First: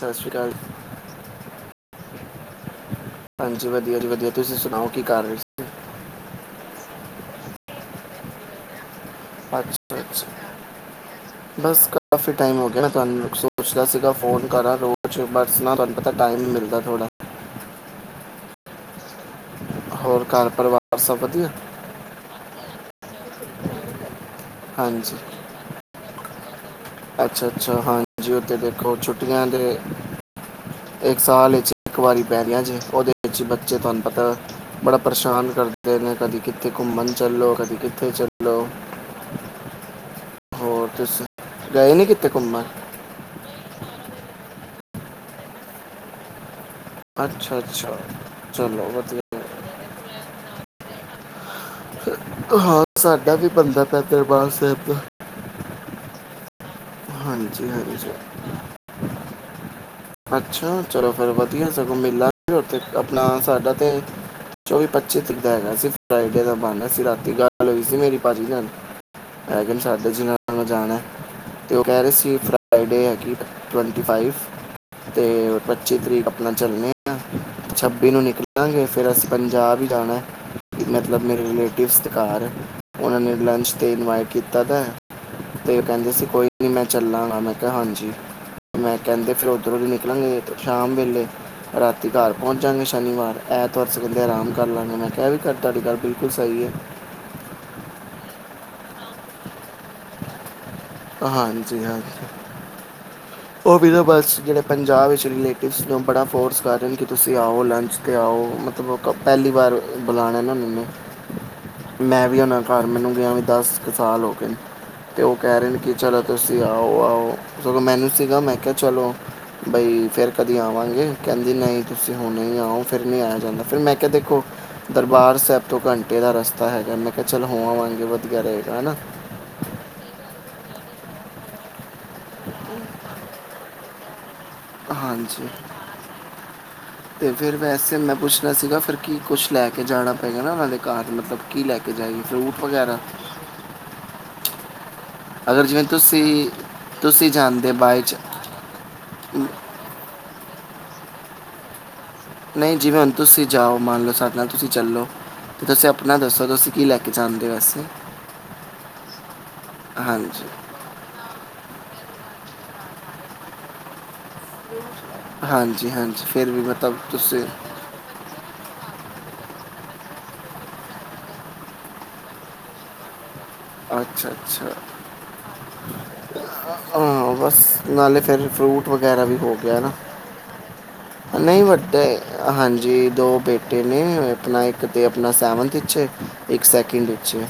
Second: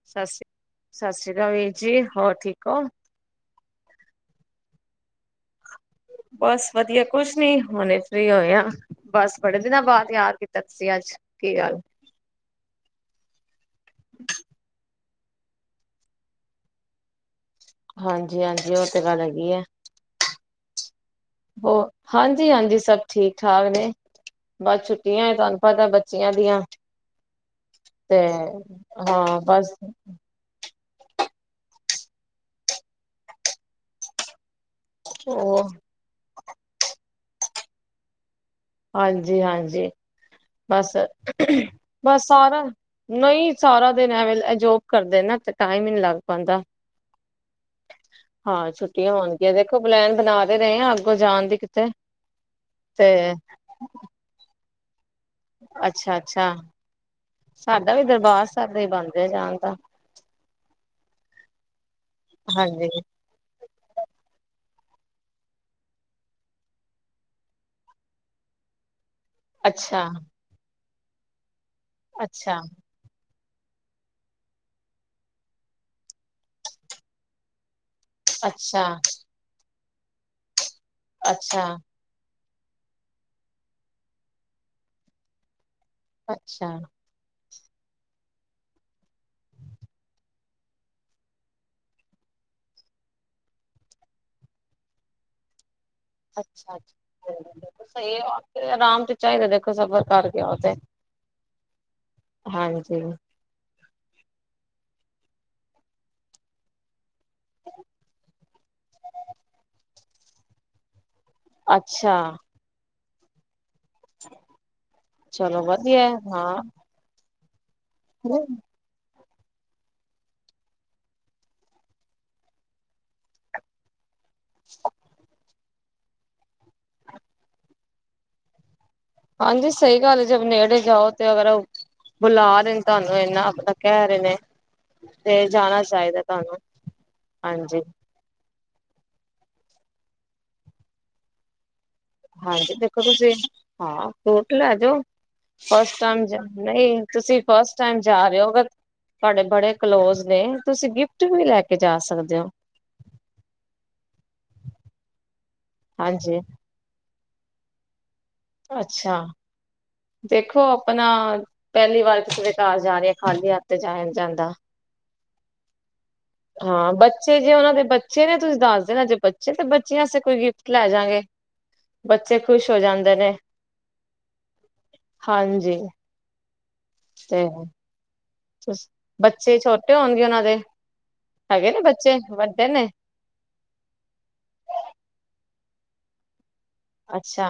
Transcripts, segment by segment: ਸਤਿ ਸ਼੍ਰੀ ਸਾਸੀ, ਅਕਾਲ ਸਾਸ੍ਰੀ ਕਾਲ ਵੀਰ ਜੀ ਹੋਰ ਠੀਕ ਓ। ਹਾਂਜੀ ਵਦੀਆ ਜੀ ਵਦੀਆ ਤੁਸੀ ਸੁਨਾਓ ਕੀ ਕਾਰ ਰੇ ਸ ਬਾੱਸ ਵਦੀਆ ਕੁੱਛ ਨੀ, ਹੋਨੇ ਫ੍ਰੀ ਹੋਏ ਆਂ। ਬਾੱਸ ਬੜੇ ਦਿਨਾ ਅੱਛਾ ਬਾਦ ਅੱਛਾ ਯਾਦ ਕੀਤਾ ਤੁਸੀ ਆੱਜ, ਕੀ ਗਾੱਲ ਬਸ ਕਾਫੀ ਟਾਈਮ ਓ ਗੇਆ ਣਾ ਤੁਆਨੂੰ ਸੋਚਦਾ ਸੀਗਾ ਫੋਨ ਕਰਾ ਰੋਜ, ਬਾੱਸ ਨਾ ਤੁਆਨੂੰ ਪਤੈ ਟਾਈਮ ਮਿਲਦਾ ਥੋੜ੍ਹਾ। ਹਾਂਜੀ-ਹਾਂਜੀ ਓ ਤੇ ਗਾੱਲ ਐਗੀ ਏ। ਹੋਰ ਘਾੱਰ ਪਰਵਾਰ ਸਬ ਵਦੀਆ। ਹੋ, ਹਾਂਜੀ-ਹਾਂਜੀ ਸਬ ਠੀਕ ਠਾਕ ਨੇ ਬਾੱਸ ਹਾਂਜੀ ਛੁੱਟੀਐ ਤੁਆਨੂੰ ਪਤੈ ਬ ਚੇਆ ਦੀਆਂ। ਅੱਛਾ-ਅੱਛਾ, ਹਾਂਜੀ ਓ ਤੇ ਦੇਖੋ ਹਾਂ ਛੁੱਟੀਆਂ ਬਸ ਦੇ ਏਕ ਸਾਲ ਏਚ ਏਕ ਵਾਰੀ ਪੈਨੀਆਂ ਜੇ, ਓਦੇ ਏਚ ਈ ਬੱਚੇ ਤੁਆਨੂੰ ਪਤਾ ਬੜਾ ਪਰੇਸ਼ਾਨ ਉਹ ਕਰਦੇ ਨੇ ਕਦੀ ਕਿੱਥੇ ਘੁੰਮਣ ਚੱਲੋ ਕਦੀ ਕਿੱਥੇ ਚੱਲੋ। ਹਾਂਜੀ-ਹਾਂਜੀ, ਹੋਰ ਬਾੱਸ ਤੁਸੀਂ ਗਏ ਨਹੀਂ ਬਾੱਸ ਕਿਤੇ ਘੁੰਮਣ ਸਾਰਾ ਨਈ ਸਾਰਾ ਦੇਨ ਐਵੇ ਲ, ਐ ਜੋਬ ਕਰਦੇ ਨਾ ਤੇ ਟਾਈਮ ਈ ਨੀ ਲੱਗ ਪਾਂਦਾ। ਅੱਛਾ ਅੱਛਾ ਹਾਂ ਚਲੋ ਛੁੱਟੀਆਂ ਹੋਨ ਵਧੀਆ ਦੇਖੋ ਪਲੈਨ ਬਨਾ ਤੇ ਰਏ ਆ ਅੱਗੋ ਜਾਨ ਦੀ ਕਿੱਤੇ। ਹਾਂ ਸਾਡਾ ਵੀ ਬੰਦਾ ਪੇਐ ਦਰਬਾਰ ਸੈਬ ਦਾ। ਅੱਛਾ-ਅੱਛਾ। ਹਾਂਜੀ-ਹਾਂਜੀ ਸਭ ਵਧੀਆ। ਬਣਦੇ ਜਾਣ ਦਾ ਅੱਛਾ ਚਲੋ ਫਿਰ ਵਧੀਆ ਸਗੋਂ ਮਿਲਾਂਗੇ ਓਥੇ ਹਾਂਜੀ ਆਪਣਾ ਸਾਡਾ ਤੇ ਚੋਵੀ-ਪੱਚੀ ਤਿੱਰੀਕ ਦਾ ਹੈਗਾ ਸੀ ਫਰਾਈਡੇ ਦਾ ਬਾਣਾ ਸੀ ਰਾਤੀ ਗੱਲ ਹੋਈ ਸੀ ਮੇਰੀ ਪਾਜੀ ਨਾਲ। ਹੈਗਾ ਨੀ ਅੱਛਾ ਸਾਡੇ ਜਿਨਾਂ ਨਾਲ ਜਾਣਾ ਤੇ ਓ ਕਹਿ ਰਹੇ ਸੀ ਅੱਛਾ ਫਰਾਈਡੇ ਹੈਗੀ ਟਵੰਟੀ ਫਾਈਵ ਤੇ ਪੱਚੀ ਤਰੀਕ ਆਪਣਾ ਚੱਲਣੇ ਆ। ਛੱਬੀ ਨੂੰ ਨਿਕਲਾਂਗੇ ਅੱਛਾ ਫਿਰ ਅਸੀਂ ਪੰਜਾਬ ਈ ਜਾਣਾ। ਮਤਲਬ ਮੇਰੇ ਅੱਛਾ ਰਿਲੇਟਿਵਸ ਦੇ ਕਾਰ ਓਨਾਂ ਨੇ ਲੰਚ ਤੇ ਇਨਵਾਈਟ ਕੀਤਾ ਦਾ ਐ। ਤੇ ਉਹ ਕੈਂਦੇ ਸੀ ਕੋਈ ਨਹੀਂ ਅੱਛਾ ਮੈਂ ਚੱਲਾਂਗਾ ਮੈਂ ਕਿਹਾ ਹਾਂਜੀ ਮੈਂ ਕੈੰਦੇ ਫਿਰ ਉਧਰੋਂ ਦੀ ਨਿਕਲਾਂਗੇ ਸ਼ਾਮ ਵੇਲੇ ਰਾਤੀ ਘਰ ਪੋਂਚ ਜਾਂਗੇ ਸ਼ਨੀਵਾਰ ਐਤਵਾਰ ਸਵੇਲੇ ਆਰਾਮ ਕਰ ਲਾਂਗੇ ਮੈਂ ਕਿਹਾ ਵੀ ਕਰ ਤੁਹਾਡੀ ਗੱਲ ਬਿਲੁ ਅੱਛਾ ਸਹੀ ਏ ਆਰਾਮ ਚ ਚਾਹੀਦਾ ਦੇਖੋ ਸਫ਼ਰ ਕਰ ਗਯਾ ਓ ਤੇ ਹਾਂਜੀ ਹਾਂਜੀ ਹਾਂਜੀ। ਉਹ ਵਿ ਨਾ ਬਸ ਜੇੜੇ ਪੰਜਾਬ ਵਿੱਚ ਰਿਲੇਟਿਵਸ ਨੇ ਓ ਬੜਾ ਫੋਰਸ ਕਰ ਰੇ ਨੇ ਕਿ ਤੁਸੀਂ ਆਓ ਲੰਚ ਤੇ ਆਓ ਮਤਲਬ ਪੈਲੀ ਵਾਰ ਬਲਾਣਾ ਏ ਨਾ ਮੇਨੂੰ। ਅੱਛਾ ਮੈਂ ਵੀ ਓਨਾ ਕਾਰ ਮੈਨੂੰ ਗਯਾ ਵੀ ਦਸ ਕੁ ਸਾਲ ਹੋਗੇ ਨੇ ਤੇ ਉਹ ਕਹਿ ਚਲੋ ਰਹੇ ਨੇ ਕਿ ਵਧੀਆ ਚਲੋ ਹਾਂ ਤੁਸੀਂ ਆਓ-ਆਓ ਸਗੋਂ ਮੈਨੂੰ ਸੀਗਾ ਮੈਂ ਕੇਹਾ ਚਲੋ ਬਈ ਫੇਰ ਕਦੀ ਆਵਾਂਗੇ ਕਹਿੰਦੀ ਨਹੀਂ ਤੁਸੀਂ ਹੁਣੇ ਹੀ ਆਓ ਫਿਰ ਨੀ ਆਇਆ ਜਾਂਦਾ ਫਿਰ ਮੈਂ ਦੇਖੋ ਦਰਬਾਰ ਸੈਬ ਤੋਂ ਘੰਟੇ ਦਾ ਰਸਤਾ ਹੈਗਾ ਮੈਂ ਕਿਹਾ ਚੱਲ ਹੋ ਆਵਾਂਗੇ ਵਧੀਆ ਰਹੇਗਾ ਹੈ ਨਾ- ਹਾਂਜੀ ਸਹੀ ਗੱਲ ਏ ਜੇ ਨੇੜੇ ਜਾਓ ਤੇ ਅਗਰ ਓ ਬੁਲਾ ਰੇ ਨੇ ਤੁਹਾਨੂੰ ਇੰਨਾ ਆਪਣਾ ਕਹਿ ਰਹੇ ਨੇ ਤੇ ਹਾਂਜੀ ਜਾਣਾ ਚਾਇਦਾ ਤਾਨੂੰ ਤੇ ਫਿਰ ਹਾਂਜੀ। ਵੈਸੇ ਮੈਂ ਪੁੱਛਣਾ ਸੀਗਾ ਫਿਰ ਕੀ ਕੁਛ ਲੈ ਕੇ ਜਾਣਾ ਪਏਗਾ ਨਾ ਓਨਾਂ ਦੇ ਕਾਰ ਮਤਲਬ ਕੀ ਲੈ ਕੇ ਜਾਇਏ? ਹਾਂਜੀ ਦੇਖੋ ਤੁਸੀਂ ਹਾਂ ਫ੍ਰਊਟ ਲੈ ਜੋ। ਅਗਰ ਜਿਵੇਂ ਫਸਟ ਟੈਮ ਤੁਸੀਂ ਨਹੀਂ ਤੁਸੀਂ ਜਾਂਦੇ ਫਸਟ ਟੈਮ ਬਾਈ ਚ ਜਾ ਰਹੇ ਹੋ ਗ ਤੁਹਾਡੇ ਬੜੇ ਕਲੋਜ ਨੇ ਤੁਸੀਂ ਗਿਫਟ ਵੀ ਲੈ ਕੇ ਜਾ ਸਕਦੇ ਹੋ ਨਹੀਂ ਜਿਵੇਂ ਹੁਣ ਤੁਸੀਂ ਜਾਓ ਮੰਨ ਲਓ ਸਾਡੇ ਨਾਲ ਤੁਸੀਂ ਚੱਲੋ ਤੇ ਤੁਸੀਂ ਆਪਣਾ ਹਾਂਜੀ ਦੱਸੋ ਤੁਸੀਂ ਕੀ ਲੈ ਕੇ ਜਾਂਦੇ ਵੈਸੇ ਅੱਛਾ ਹਾਂਜੀ ਦੇਖੋ ਅਪਣਾ ਪੈਲੀ ਵਾਰ ਕਿਸੇ ਦੇ ਕਾਰ ਜਾ ਰੀ ਆ ਖਾਲੀ ਹੱਥ ਤੇ ਜਾਯਾ ਨੀ ਜਾਂਦਾ। ਹਾਂਜੀ-ਹਾਂਜੀ। ਹਾਂ ਬੱਚੇ ਜੇ ਓਨਾਂ ਦੇ ਬੱਚੇ ਨੇ ਤੁਸੀਂ ਦੱਸ ਦੇਨਾ ਜੇ ਬੱਚੇ ਤੇ ਬੱਚਿਆਂ ਵਾਸਤੇ ਕੋਈ ਗਿਫਟ ਲੈ ਜਾਂਗੇ। ਬੱਚੇ ਖ਼ੁਸ਼ ਹੋ ਜਾਂਦੇ ਨੇ। ਅੱਛਾ-ਅੱਛਾ। ਹਾਂਜੀ ਹਾਂ ਤੇ ਬਸ ਨਾਲੇ ਫਿਰ ਫਰੂਟ ਵਗੈਰਾ ਵੀ ਹੋ ਬੱਚੇ ਗਯਾ ਨਾ। ਛੋਟੇ ਹੋਣਗੇ ਉਹਨਾਂ ਦੇ ਨਹੀਂ ਹੈਗੇ ਨੇ ਵੱਡੇ ਬੱਚੇ ਵੱਡੇ ਨੇ ਹਾਂਜੀ ਦੋ ਬੇ ਟੇ ਨੇ ਆਪਣਾ ਇੱਕ ਆਪਣਾ ਸੈਵਨਥ ਚ ਏ ਤੇ ਇੱਕ ਸੈਕਿੰਡ ਚ ਏ। ਅੱਛਾ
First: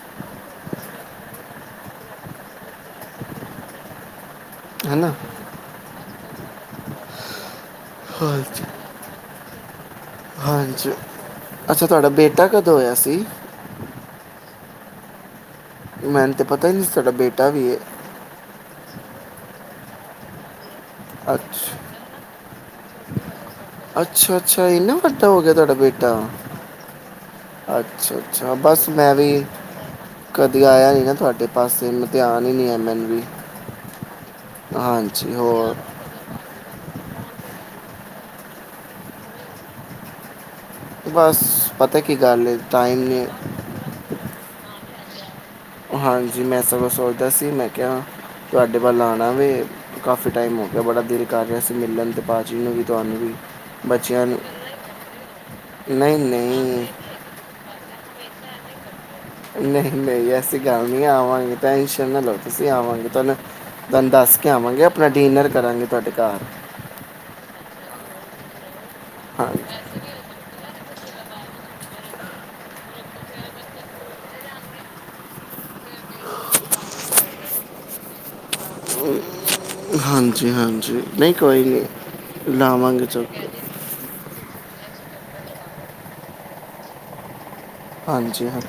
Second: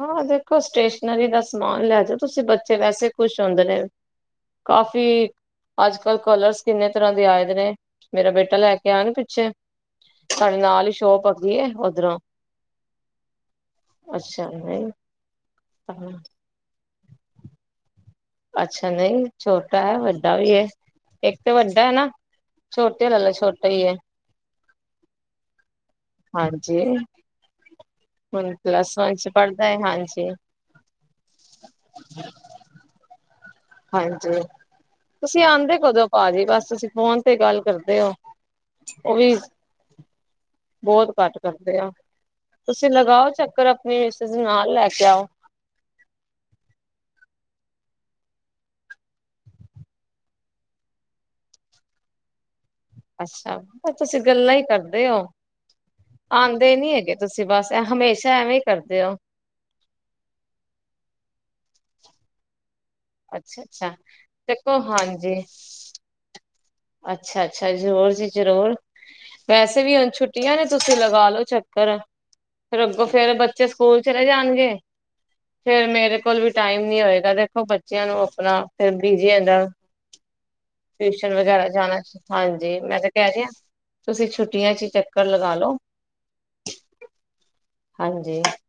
ਹਾਂ ਦੇਖੋ ਸਟੇਸ਼ਨਰੀ ਦਾ ਸਮਾਨ ਲੈ ਜਾਓ ਤੁਸੀਂ ਬੱਚੇ ਵੈਸੇ ਖੁਸ਼ ਹੁੰਦੇ ਨੇ। ਹੈਨਾ ਕਾਫ਼ੀ ਅੱਜ-ਕੱਲ ਕਲਰਸ ਕਿੰਨੇ ਤਰ੍ਹਾਂ ਦੇ ਆਏ ਦੇ ਨੇ ਮੇਰਾ ਬੇਟਾ ਹਾਂਜੀ ਲੈ ਕੇ ਆ ਨਾ ਪਿੱਛੇ ਸਾਡੇ ਨਾਲ ਈ ਸ਼ੋਪ ਹੈਗੀ ਏ ਓਧਰੋਂ ਤੇ ਹੋਇਆ ਸੀ। ਅੱਛਾ ਨਈ। ਮੈਨ ਤੇ ਪਤਾ ਈ ਨਹੀਂ ਸੀ ਤਾਡਾ ਬੇਟਾ ਵੀ ਏ। ਅੱਛਾ ਨਹੀਂ ਛੋਟਾ ਐ ਵੱਡਾ ਵੀ‌ ਏ ਇੱਕ ਤੇ ਵੱਡਾ ਏ ਨਾ। ਛੋਟੇ ਵਾਲਾ ਲ ਛੋਟਾ ਹੀ ਹੈ ਅੱਛਾ-ਅੱਛਾ ਏਨਾ ਵੱਡਾ ਹੋ ਗਯਾ ਤੁਹਾਡਾ ਬੇਟਾ। ਹਾਂਜੀ ਹੁਣ ਅੱਛਾ-ਅੱਛਾ, ਬਸ ਪਲੱਸ ਵਨ ਮੈਂ ਚ ਵੀ ਪੜ੍ਹਦਾ ਹੈ ਹਾਂਜੀ ਕਦੀ ਆਇਆ ਨੀ ਨਾ ਤੁਆਡੇ ਬਸ ਇਨਾ ਧਿਆਨ ਈ ਨੀ ਐ ਮੈਨੂੰ ਵੀ। ਹਾਂਜੀ ਹਾਂਜੀ ਤੁਸੀ ਹੋਰ ਆਂਦੇ ਕਦੋਂ? ਪਾਜੀ ਬਸ ਤੁਸੀ ਫੋਨ ਤੇ ਗੱਲ ਕਰਦੇ ਓ। ਓ ਵੀ ਬੋਤ ਘੱਟ ਬਸ ਕਰਦੇ ਆ। ਪਤਾ ਕੀ ਗੱਲ ਹੈ ਤੁਸੀ ਟਾਈਮ ਨੇ ਲਗਾਓ ਚੱਕਰ ਆਪਣੀ ਮਿਸਿਸ ਨੂੰ ਨਾਲ ਲੈ ਕੇ ਆਓ। ਹਾਂਜੀ ਮੈਂ ਸਗੋਂ ਸੋਚਦਾ ਸੀ ਮੈਂ ਕਿਆ ਤੁਆਡੇ ਵੱਲ ਆਣਾ ਵੇ। ਕਾਫੀ ਟਾਈਮ ਹੋ ਗਿਆ ਬੜਾ ਦਿਲ ਕਰ ਰੇਆ ਸੀਂ ਮਿਲਣ ਤੇ ਪਾ ਜਿਵੇਂ ਵੀ ਤੁਆਨੂੰ ਅੱਛਾ, ਓ ਤੁਸੀ ਗੱਲਾਂ ਈ ਕਰਦੇ ਓ, ਨਹੀਂ ਆਦੇ ਨਹੀਂ ਨੀ ਹੈਗੇ। ਤੁਸੀ ਬਸ ਐ ਹਮੇਸ਼ਾ ਐਵੇਂ ਈ ਕਰਦੇ ਓ? ਨਹੀਂ ਨਈ ਐਸੀਂ ਗੱਲ ਨੀ ਐ ਆਵਾਂਗੇ। ਟੈਨਸ਼ਨ ਨਾ ਲੋ ਤੁਸੀ ਆਵਾਂਗੇ। ਤਾਨੂੰ ਅੱਛਾ ਅੱਛਾ ਤੁਆਨੂੰ ਦੱਸ ਕੇ ਦੇਖੋ ਆਵਾਂਗੇ ਆਪਣਾ ਡਿਨਰ ਕਰਾਂਗੇ ਤੁਆਡੇ ਘਾਰ ਅੱਛਾ-ਅੱਛਾ ਜਰੂਰ ਜੀ ਜਰੂਰ। ਹਾਂਜੀ ਵੈਸੇ ਵੀ ਹੁਣ ਛੁੱਟੀਆਂ ਨੇ ਤੁਸੀ ਲਗਾ ਲੋ ਚੱਕਰ। ਫੇਰ ਅੱਗੋਂ ਫੇਰ ਬੱਚੇ ਸਕੂਲ ਚਲੇ ਜਾਣਗੇ ਫੇਰ ਮੇਰੇ ਕੋਲ ਵੀ ਟਾਈਮ ਨੀ ਹੋਏਗਾ ਦੇਖੋ ਬੱਚੇਆਂ ਨੂੰ ਆਪਣਾ ਫੇਰ ਬਿਜੀ ਹੈਗੈ। ਹਾਂਜੀ ਹਾਂਜੀ ਟਿਊਸ਼ਨ ਨਹੀਂ ਕੋਈ ਵਗੈਰਾ ਜਾਨੈ ਨਹੀਂ ਹਾਂਜੀ ਮੈਂ ਲਾਵਾਂਗੇ ਤੇ ਕੈ ਚੁੱਕ ਰੀ ਆਂ। ਤੁਸੀ ਛੁੱਟੀਆਂ 'ਚ ਈ ਚੱਕਰ ਲਗਾਾ ਲੋ। ਹਾਂਜੀ ਹਾਂ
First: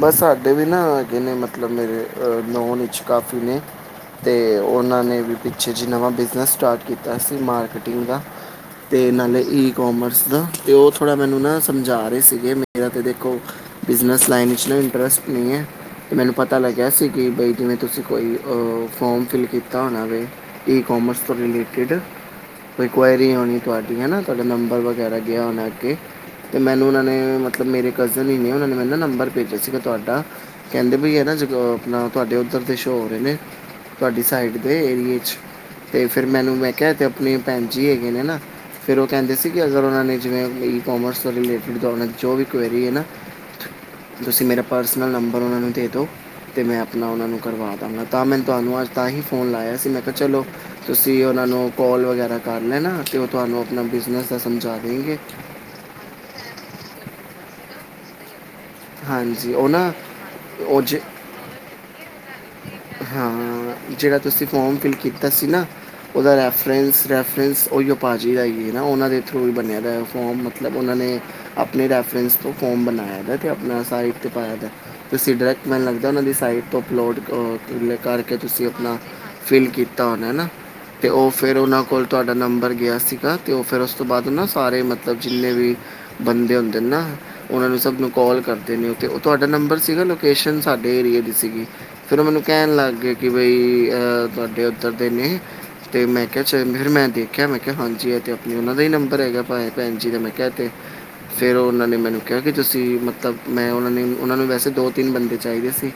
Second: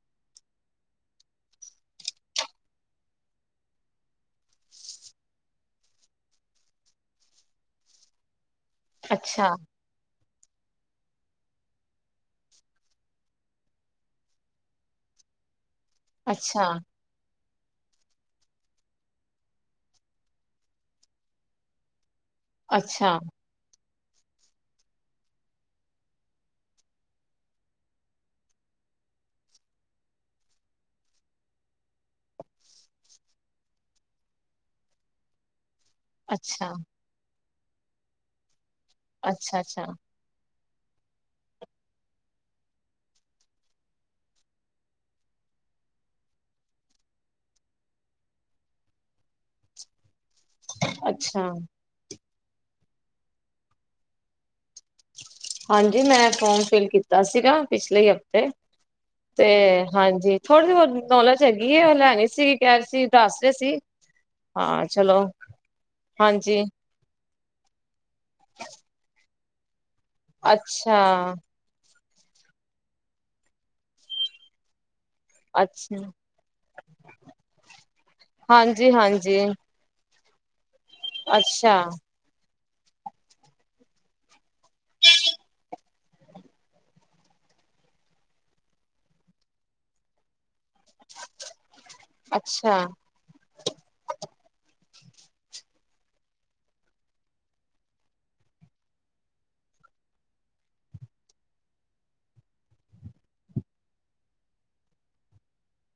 ਬਸ ਸਾਡੇ ਵੀ ਨਾ ਓ ਹੈਗੇ ਨੇ ਮਤਲਬ ਮੇਰੇ ਅ ਨੋਨ ਵਿੱਚ ਕਾਫੀ ਨੇ ਤੇ ਓਨਾਂ ਨੇ ਵੀ ਪਿੱਛੇ ਜੀ ਨਵਾਂ ਬਿਜਨਸ ਸਟਾਰਟ ਕੀਤਾ ਸੀ ਮਾਰਕੀਟਿੰਗ ਦਾ। ਤੇ ਨਾਲੇ ਅੱਛਾ ਈ ਕੋਮਰਸ ਦਾ ਤੇ ਓ ਥੋੜਾ ਮੈਨੂੰ ਨਾ ਸਮਝਾ ਰੇ ਸੀਗੇ। ਮੇਰਾ ਤੇ ਦੇਖੋ ਬਿਜਨਸ ਲਾਈਨ 'ਚ ਨਾ ਇੰਟਰਸਟ ਨੀ ਐ ਮੈਨੂੰ ਪਤਾ ਅੱਛਾ ਲੱਗੇਆ ਸੀ ਕਿ ਬਈ ਜਿਵੇਂ ਤੁਸੀ ਕੋਈ ਅ ਫੋਮ ਫਿਲ ਕੀਤਾ ਹੋਣਾ ਵੇ ਈ ਕੋਮਰਸ ਤੋਂ ਰਿਲੇਟਿਡ ਕੋਈ ਅੱਛਾ ਕੁਐਰੀ ਹੋਣੀ ਤੁਆਡੀ ਹੈ ਨਾ ਤੁਆਡਾ ਨੰਬਰ ਵਗੈਰਾ ਗਿਆ ਹੋਨੈ ਅੱਗੇ ਤੇ ਮੈਨੂੰ ਓਨਾਂ ਨੇ ਮਤਲਬ ਮੇਰੇ ਕਜ਼ਨ ਈ ਕੀ ਉਨਾਂ ਨੇ ਮੈਨੂੰ ਨਾ ਨੰਬਰ ਭੇਜਿਆ ਸੀਗਾ ਤੁਆਡਾ ਕੈਂਦੇ ਬਈ ਐ ਨਾ ਜਦੋਂ ਅ ਆਪਣਾ ਤੁਆਡੇ ਓਧਰ ਦੇ ਸ਼ੋ ਹੋ ਰੇ ਨੇ ਤੁਆਡੀ ਸਾਈਡ ਦੇ ਏਰੀਏ 'ਚ। ਤੇ ਫੇਰ ਮੈਨੂੰ ਅੱਛਾ ਮੈਂ ਕਿਆ ਏ ਤੇ ਆਪਣੇ ਭੈਣ ਜੀ ਹੈਗੇ ਨੇ ਨਾ ਫੇਰ ਓ ਕੈਂਦੇ ਸੀ ਅੱਛਾ ਕਿ ਅਗਰ ਅੱਛਾ ਓਨਾਂ ਨੇ ਜਿਵੇਂ ਵੀ ਈ ਕੋਮਰਸ ਤੋਂ ਰਿਲੇਟਿਡ ਤੁਆਡੇ ਨਾਲ ਜੋ ਵੀ ਕੁਐਰੀ ਏ ਨਾ ਤੁਸੀ ਮੇਰਾ ਪਰਸਨਲ ਨੰਬਰ ਓਨਾਂ ਨੂੰ ਦੇ ਦੋ ਤੇ ਮੈਂ ਆਪਣਾ ਓਨਾਂ ਨੂੰ ਕਰਵਾ ਦਾਂਗਾ ਤਾਂ ਮੈਂਨ ਤੁਆਨੂੰ ਅੱਜ ਤਾਂ ਹੀ ਫੋਨ ਲਾਇਆ ਸੀ ਮੈਂ ਤੇ ਚਲੋ ਤੁਸੀ ਓਨਾਂ ਅੱਛਾ ਨੂੰ ਕੋਲ ਵਗੈਰਾ ਕਰ ਲੈਣਾ ਤੇ ਓ ਤੁਆਨੂੰ ਆਪਣਾ ਬਿਜ਼ਨਸ ਦਾ ਸਮਝਾ ਦੇਂਗੇ। ਹਾਂਜੀ, ਮੈਂ ਫੋਮ ਫਿਲ ਕੀਤਾ ਸੀਗਾ ਪਿਛਲੇ ਈ ਹਫ਼ਤੇ। ਤੇ ਹਾਂਜੀ ਉਹ ਨਾ ਹਾਂਜੀ ਉਹ ਥੋੜੀ-ਬੋਤੀ ਜੇ ਨੌਲੇਜ ਹੈਗੀ ਏ ਓ ਲੈਣੀ ਸੀ ਕੈ ਰੇ ਹਾਂ, ਜੜਾ ਤੁਸੀ ਫੋਮ ਫਿਲ ਚਲੋ ਕੀਤਾ ਸੀ ਨਾ ਓਦਾ ਹਾਂਜੀ ਰੈਫਰੈਂਸ ਰੈਫਰੈਂਸ ਓਈ ਓ ਪਾਜੀ ਹੈਗੀ ਏ ਨਾ ਓਨਾਂ ਦੇ ਥਰੂ ਬਣਿਆ ਦੈ ਫੋਮ ਮਤਲਬ ਓਨਾਂ ਅੱਛਾ ਨੇ ਆਪਨੇ ਰੈਫਰੈਂਸ ਤੋਂ ਫੋਮ ਬਨਾਏਆ ਦੈ ਤੇ ਆਪਣਾ ਸਾਈਟ 'ਤੇ ਪਾਏਆ ਦੈ। ਤੁਸੀ ਡਰੈਕਟ ਮੈਨੂੰ ਅੱਛਾ ਲੱਗਦੈ ਓਨਾਂ ਦੀ ਸਾਈਡ ਤੋਂ ਅਪਲੋਡ ਅ ਕਿਦਲੇ ਕਰਕੇ ਤੁਸੀ ਹਾਂਜੀ ਆਪਣਾ ਹਾਂਜੀ ਫਿਲ ਕੀ ਤਾ ਹੋਨੈ ਨਾ ਤੇ ਓ ਫੇਰ ਅੱਛਾ ਓਨਾਂ ਕੋਲ ਤੋਆਡਾ ਨੰਬਰ ਗਿਆ ਸੀਗਾ ਤੇ ਓ ਫੇਰ ਓਸ ਤੋਂ ਬਾਦ ਨਾ ਸਾਰੇ ਮਤਲਬ ਜਿੰਨੇ ਵੀ ਬੰਦੇ ਹੁੰਦੇ ਨੇ ਨਾ ਓਨਾਂ ਨੂੰ ਸਭ ਨੂੰ ਕੋਲ ਕਰਦੇ ਨੇ ਓ ਤੇ ਓ ਤੁਆਡਾ ਨੰਬਰ ਸੀਗਾ ਲੋਕੇਸ਼ਨ ਸਾਡੇ ਏਰੀਏ ਦੀ ਸੀਗੀ। ਫਿਰ ਓ ਮੈਨੂੰ ਕੈਂਨ ਅੱਛਾ ਲੱਗ ਗਏ ਕਿ ਬਈ ਅਹ ਤੁਹਾਡੇ ਉੱਧਰ ਦੇ ਨੇ। ਤੇ ਮੈਂ ਕਿਆ 'ਚ ਮੈਂ ਦੇਖਿਆ ਮੈਂ ਕਿਆ ਹਾਂਜੀ ਤੇ ਆਪਨੀ ਉਨਾਂ ਦਾ ਹੀ ਨੰਬਰ ਹੈਗਾ ਭ ਭੈਣ ਜੀ ਮੈਂ ਕਿਆ ਤੇ ਫਿਰ ਉਨਾਂ ਨੇ ਮੈਨੂੰ ਕਿਆ ਕਿ ਤੁਸੀਂ ਮਤਲਬ ਤਾਂ ਮੈਂ ਉਹਨਾਂ ਨੇ ਉਹਨਾਂ ਨੂੰ ਵੈਸੇ ਦੋ-ਤਿੰਨ ਬੰਦੇ ਚਾਹੀਦੇ ਸੀ।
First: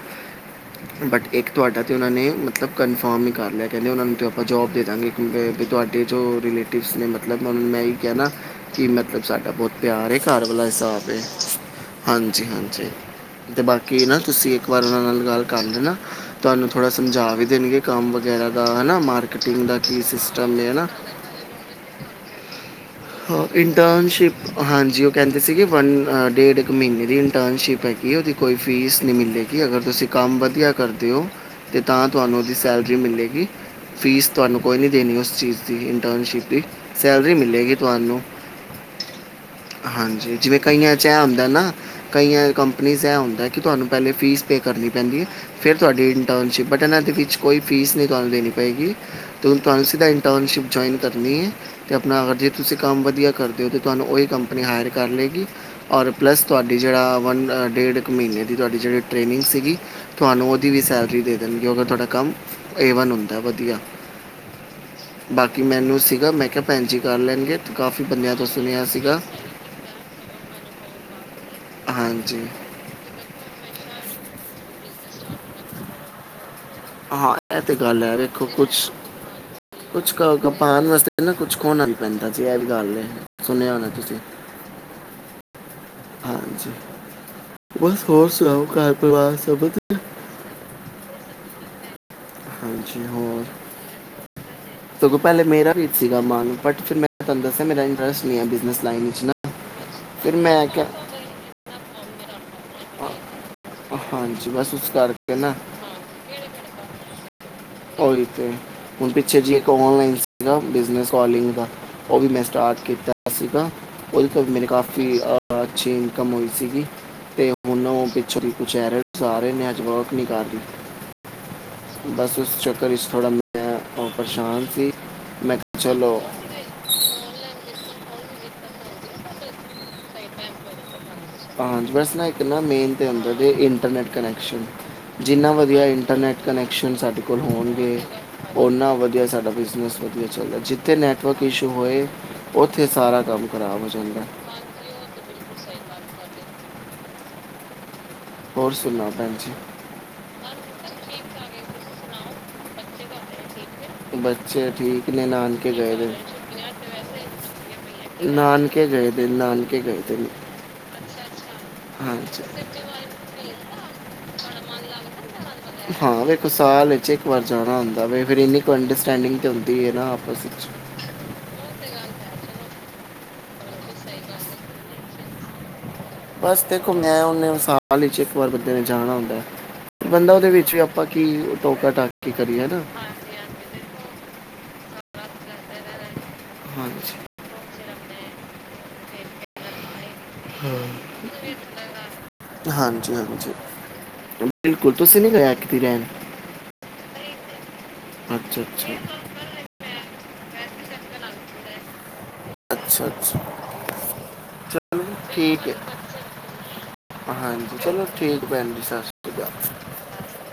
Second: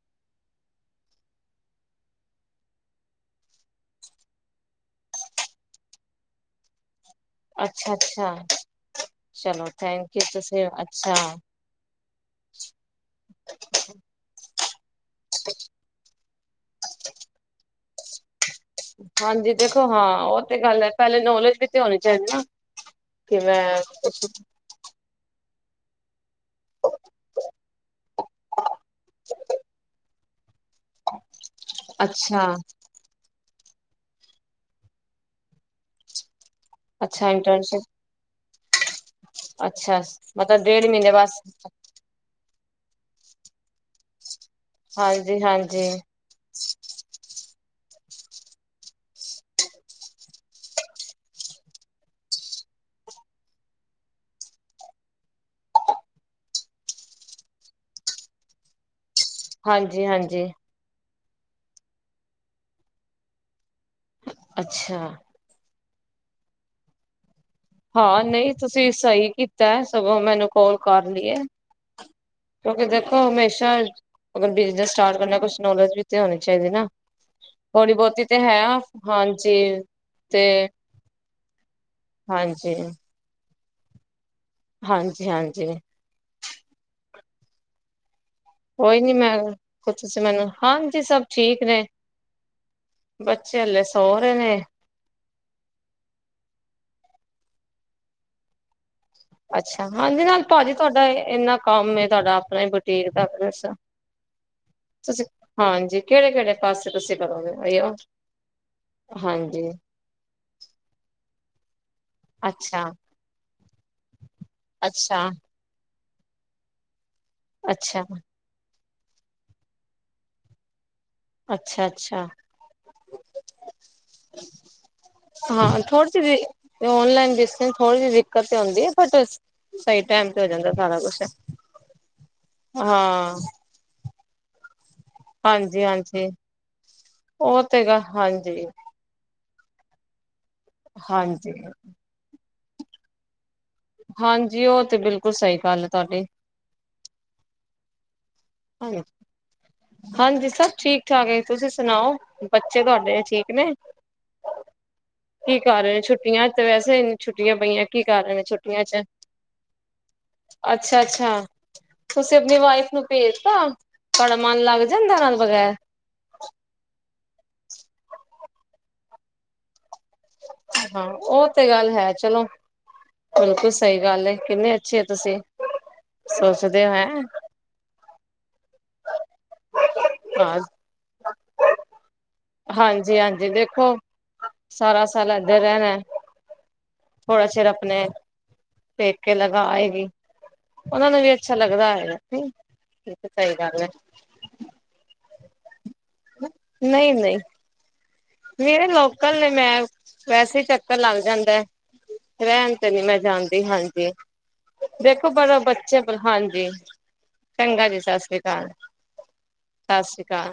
ਬਟ ਇੱਕ ਤੁਹਾਡਾ ਤੇ ਉਹਨਾਂ ਨੇ ਮਤਲਬ ਕੰਨਫੋਮ ਹੀ ਕਰ ਲਿਆ ਕੈਂਦੇ ਉਹਨਾਂ ਨੂੰ ਤਾਂ ਆਪਾਂ ਜੋਬ ਦੇ ਦਾਂਗੇ। ਵੀ ਤੁਹਾਡੇ ਜੋ ਰਿਲੇਟਿਵਸ ਨੇ ਮਤ ਲਬ ਮੈਂ ਇਹੀ ਅੱਛਾ ਕਿਆ ਨਾ ਅੱਛਾ ਕਿ ਮਤਲਬ ਸਾਡਾ ਚਲੋ ਬਹੁਤ ਪਿਆਰ ਥੈਂਕ ਏ ਯੂ ਘਰ ਵਾਲਾ ਤੁਸੀਂ ਹਿਸਾਬ ਅੱਛਾ ਏ। ਹਾਂਜੀ-ਹਾਂਜੀ ਤੇ ਬਾਕੀ ਨਾ ਤੁਸੀਂ ਇੱਕ ਵਾਰ ਉਨਾਂ ਨਾਲ ਗੱਲ ਕਰ ਲੈਨਾ ਤੁਹਾਨੂੰ ਥੋੜਾ ਸਮਝਾ ਵੀ ਦੇਣਗੇ। ਕੰਮ ਵਗੈਰਾ ਦਾ ਹਨਾ ਹਾਂਜੀ ਮਾਰਕੀਟਿੰਗ ਦਾ ਦੇਖੋ ਕੀ ਹਾਂ ਉਹ ਸਿਸਟਮ ਤੇ ਏ ਗੱਲ ਹਨਾ। ਹੈ ਪਹਿਲੇ ਨੌਲੇਜ ਵੀ ਤੇ ਹੋਨੀ ਚਾਹੀਦੀ ਨਾ। ਕਿ ਹ ਮੈਂ ਇੰਟਨਸ਼ਿਪ ਹਾਂਜੀ ਓ ਕੈਂਦੇ ਸੀਗੇ ਵਨ ਅ ਡੇਢ ਕ ਮ੍ਹੀਨੇ ਦੀ ਇੰਟਨਸ਼ਿਪ ਹੈਗੀ ਉਹਦੀ ਕੋਈ ਫੀਸ ਨਈ ਮਿਲੇਗੀ ਅਗਰ ਤੁਸੀਂ ਕੰਮ ਵਧੀਆ ਕਰਦੇ ਹੋ ਤੇ ਤਾਂ ਤੁਹਾਨੂੰ ਅੱਛਾ ਉਦੀ ਸੈਲ ਮਿਲੇਗੀ ਫੀਸ ਤੁਹਾਨੂੰ ਕੋਈ ਨਈ ਦੇਣੀ ਉਸ ਚੀਜ਼ ਦੀ ਇੰਟਰਨਸ਼ਿਪ ਦੀ ਅੱਛਾ ਸੈਲਰੀ ਮਿਲੇਗੀ। ਇੰਟਰਨਸ਼ਿਪ ਹੈਲੋ ਅੱਛਾ ਹਾਂਜੀ ਜਿਵੇਂ ਮਤਲਬ ਡੇਢ ਕਈਆਂ 'ਚ ਮਹੀਨੇ ਬਸ ਹੁੰਦਾ ਦਾ ਨਾ ਕਈ ਐ ਕੰਪਨੀਜ਼ ਇਹ ਹੁੰਦਾ ਕਿ ਤੁਹਾਨੂੰ ਪਹਿਲੇ ਫੀਸ ਪੇ ਕਰਨੀ ਪੈਂਦੀ ਹੈ ਹਾਂਜੀ ਫਿਰ ਹਾਂਜੀ ਤੁਹਾਡੀ ਟਨਸ਼ਿਪ ਬਟ ਇਹਨਾਂ ਦੇ ਵਿੱਚ ਕੋਈ ਫੀਸ ਨਈ ਤੁਹਾਨੂੰ ਦੇਣੀ ਪਏਗੀ। ਤੇ ਹੁਣ ਤੁਹਾਨੂੰ ਸਿੱਧਾ ਇੰਨਸ਼ਿਪ ਜੁਇਨ ਕਰਨੀ ਏ ਤੇ ਆਪਣਾ ਤੁਸੀਂ ਕੰਮ ਵਧੀਆ ਕਰਦੇ ਹੋ ਅਤੇ ਤੁਹਾਨੂੰ ਉਹੀ ਕੰਪਨੀ ਹਾਇਰ ਕਰ ਲਏਗੀ। ਔਰ ਪਲੱਸ ਤੁਹਾਡੀ ਜੇੜਾ ਵੰਨ ਡੇਢ ਕੁ ਮ੍ਹੀਨੇ ਦੀ ਤੁਹਾਡੀ ਜਿਹੜੀ ਟ੍ਰੇਨਿੰਗ ਸੀਗੀ ਹਾਂਜੀ ਹਾਂਜੀ ਤੁਹਾਨੂੰ ਓ ਦੀ ਵੀ ਸੈਲਰੀ ਦੇ ਦੇਣਗੇ ਅਗ ਤੁਹਾਡਾ ਕੰਮ ਏਵਨ ਹੁੰਦਾ ਵਧੀਆ ਅੱਛਾ ਬਾਕੀ ਮੈਨੂੰ ਸੀਗਾ ਮੈਂ ਕਿਆ ਭੈਣ ਜੀ ਕਰ ਲੈਣ ਹਾਂ ਨਈ ਤੁਸੀਂ ਸਈ ਕੀਤਾ ਸਗੋਂ ਮੈਨੂੰ ਕਾਲ ਕਰ ਲਈ ਏ। ਹਾਂਜੀ ਕਿਉਂਕਿ ਦੇਖੋ ਹਮੇਸ਼ਾ ਅਗਰ ਬਿਜਨਸ ਸਟਾਰਟ ਕਰਨਾ ਕੁਛ ਨੌਲੇਜ ਵੀ ਤੇ ਹੋਣੀ ਚਾਹੀਦੀ ਨਾ ਹਾਂ ਇਹ ਤੇ ਥੋੜ੍ਹੀ ਗੱਲ ਹੈ ਬਹੁਤੀ ਤੇ ਵੇਖੋ ਕੁਛ- ਹਾਂਜੀ ਕੁਛ ਤੇ ਪਾਣ ਵਾਸਤੇ ਕੁਛ ਖੋਣਾ ਵੀ ਪੈਂਦਾ ਜੀ ਇਹ ਹਾਂਜੀ ਗੱਲ ਐ ਸੁਣਿਆ ਹੋਣਾ ਤੁਸੀ ਹਾਂਜੀ-ਹਾਂਜੀ ਹਾਂਜੀ ਬਸ ਹੋਰ ਸੁਣਾਓ। ਘਰ ਕੋਈ ਨੀ ਪਰਿਵਾਰ ਮੈਂ ਸਭ ਵਧੀਆ? ਤੁਸੀਂ ਮੈਨੂੰ ਹਾਂਜੀ ਸਭ ਠੀਕ ਨੇ ਹਾਂਜੀ ਹੋਰ ਬੱਚੇ ਹੱਲੇ ਸੋ ਰਏ ਨੇ। ਸਗੋਂ ਪੈਲੇ ਮੇਰਾ ਵੀ ਸੀ ਨਾ ਸੀਗਾ ਮਨ ਬਟ ਫਿਰ ਮੇਰ ਮੈਂ ਤੁਹਾਨੂੰ ਦੱਸਿਆ ਮੇਰਾ ਇੰਟਰਸਟ ਨਈਬਿਜਨੇਸ ਲਾਇਨ 'ਚ ਨਾ। ਅੱਛਾ ਹਾਂਜੀ ਫਿਰ ਨਾਲ ਮੈਂ ਭਾਜੀ ਕਿਹਾ ਤੁਹਾਡਾ ਇੰਨਾ ਕੰਮ ਤੁਹਾਡਾ ਆਪਣਾ ਬੁਟੀਕ ਦਾ ਬਸ ਹਾਂਜੀ ਬਸ ਉਸ ਕਰਕੇ ਨਾ ਕੇੜੇ-ਕੇੜੇ ਪਾਸੇ ਤੁਸੀਂ ਪਾ ਕਰੋਗੇ ਅਈਓ ਉਹੀ ਹਾਂਜੀ। ਜ ਬਿਜਨਸ ਵਾਲੀਇੰਗ ਦਾ ਓ ਵੀ ਮੈਂ ਸਟਾਰਟ ਅੱਛਾ ਕੀਤਾ ਸੀਗਾ ਉਹਦੇ ਤੋਂ ਵੀ ਮੇਰੇ ਕਾਫੀ ਅੱਛਾ ਅ ਅੱਛੀ ਇਨਕਮ ਹੋਈ ਸੀਗੀ ਤੇ ਹੁਣ ਅੱਛਾ ਓ ਪਿੱਛੋਂ ਕੁਛ ਐਰ ਸਾਰੇ ਨੇ ਅੱਜ ਵਰਕ ਨਈ ਕਰ ਰਈ। ਅੱਛਾ-ਅੱਛਾ ਚੱਕਰ ਇਸ ਥੋੜਾ ਮੈਂ ਪਰੇਸ਼ਾਨ ਸੀ ਮੈਂ ਕਿਆ ਚਲੋ। ਤੇ ਔਨਲਾਈਨ ਜਿਸ ਥੋੜੀ ਜਹੀ ਦਿੱਕਤ ਤੇ ਹੁੰਦੀ ਆਬਟ ਸਈ ਟੈਮ ਤੇ ਹੋ ਜਾਂਦਾ ਸਾਰਾ ਕੁਛ ਹਾਂ ਬਸ ਇੱਕ ਨਾ ਮੇਨ ਤੇ ਹੁੰਦਾ ਹਾਂ ਏ ਇੰਟਰਨੈਟ ਕਨੈਕਸ਼ਨ ਜਿੰਨਾ ਹਾਂਜੀ ਵਧੀਆ ਹਾਂਜੀ ਇੰਟਰਨੈੱਟ ਕਨੈਕਸ਼ਨ ਸਾਡੇ ਕੋਲ ਉਹ ਤੇ ਗ ਹੋਣਗੇ। ਹਾਂਜੀ ਓਨਾਂ ਵਧੀਆ ਸਾਡਾ ਬਿਜ਼ਨਸ ਵ ਚੱਲਦਾ ਜਿੱਥੇ ਨੈੱਟਵਰਕ ਹਾਂਜੀ ਇਸ਼ੂ ਹੋਏ, ਉੱਥੇ ਸਾਰਾ ਕੰਮ ਖਰਾਬ ਜਾਂਦਾ ਹਾਂਜੀ, ਉਹ ਤੇ ਬਿਲਕੁਲ ਸਹੀ ਗੱਲ ਏ ਤੁਆਡੀ ਹੋਰ ਹਾਂਜੀ ਸੁਣਾ ਪੈਣ ਜੀ। ਹਾਂਜੀ ਸਭ ਠੀਕ ਠਾਕ ਐ। ਤੁਸੀਂ ਸੁਣਾਓ ਬੱਚੇ ਤੁਆੜੇ ਠੀਕ ਨੇ? ਬੱਚੇ ਠੀਕ ਨੇ ਕੀ ਨਾਨਕੇ ਕਾਰ ਗਏ ਰਹੇ? ਦੇ ਨੇ। ਛੁੱਟੀਆਂ ਤੇ ਵੈਸੇ ਛੁੱਟੀਆਂ ਪਈਆਂ ਕੀ ਕਰ ਰਹੇ ਨੇ ਨਾਨਕੇ ਗਏ ਦੇ ਨੇ, ਨਾਨਕੇ ਗਏ ਦੇ ਨੇ ਅੱਛਾ-ਅੱਛਾ। ਹਾਂਜੀ। ਵਾਈਫ ਨੂੰ ਪੇਜ ਤਾਂ ਤਾੜਾ ਮਨ ਲਗ ਜਾਦਾ ਓਨੂੰ ਦੇ ਵਗੈਰ ਹਾਂ ਵੇਖ ਸਾਲ ਵਿੱਚ ਏਕ ਵਾਰ ਜਾਣਾ ਹੁੰਦਾ ਫਿਰ ਏਨੀ ਕੁ ਅੰਡਸਟਿੰਗ ਤੇ ਹੁੰਦੀ ਏ ਨਾ ਆਪਸ ਵਿੱਚ ਹਾਂ ਉਹ ਤੇ ਗੱਲ ਹੈ ਚਲੋ, ਬਿਲਕੁਲ ਸਹੀ ਗੱਲ ਕਿੰਨੇ ਅੱਛੇ ਓ ਤੁਸੀਂ ਬਸ ਸੋਚਦੇ ਦੇਖੋ ਹੋ ਹੈਂ ਮੈਂ ਓਨੇ ਓਸ ਚ ਇਕ ਵਾਰ ਬੰਦੇ ਨੇ ਜਾਣਾ ਹੁੰਦਾ ਐ, ਬੰਦਾ ਉਹਦੇ ਹਾਂ ਵਿੱਚ ਵੀ ਆਪਾਂ ਕੀ ਟੋਕਾ ਟਾ ਹਾਂਜੀ-ਹਾਂਜੀ ਦੇਖੋ ਸਾਰਾ ਸਾਲ ਏਦਾ ਰੇਣਾ ਹਾਂਜੀ ਥੋੜਾ ਚਿਰ ਆਪਣੇ ਪੇਕੇ ਲਗਾ ਆਏਗੀ ਉਹਨਾਂ ਨੂੰ ਵੀ ਅੱਛਾ ਲੱਗਦਾ ਹੈਗਾ ਨੀ ਹਾਂਜੀ ਹਾਂਜੀ ਸਹੀ ਗੱਲ ਏ। ਬਿਲਕੁਲ ਤੁਸੀਂ ਨੀ ਗਏ ਏਤ ਕੀ ਰੈਣ ਨਈ-ਨਈ। ਮੇਰੇ ਅੱਛਾ ਲੋਕਲ ਨੇ, ਮੈ ਵੈਸੇ ਚੱਕਰ ਲੱਗ ਜਾਦਾ ਰੇਣ ਤੇ ਨੀ ਅੱਛਾ ਮੈ ਅੱਛਾ ਜਾਦੀ ਹਾਂਜੀ, ਚਲੋ ਦੇਖੋ ਪਰ ਠੀਕ ਹੈ ਬੱਚੇ ਹਾਂਜੀ ਹਾਂਜੀ ਚੰਗਾ ਜੀ ਚਲੋ ਸਤਿ ਸ੍ਰੀ ਠੀਕ ਅਕਾਲ ਪੈਣ ਜੀ ਸਤਿ ਸ਼੍ਰੀ ਅਕਾਲ ਸਤਿ ਸ਼੍ਰੀ ਅਕਾਲ।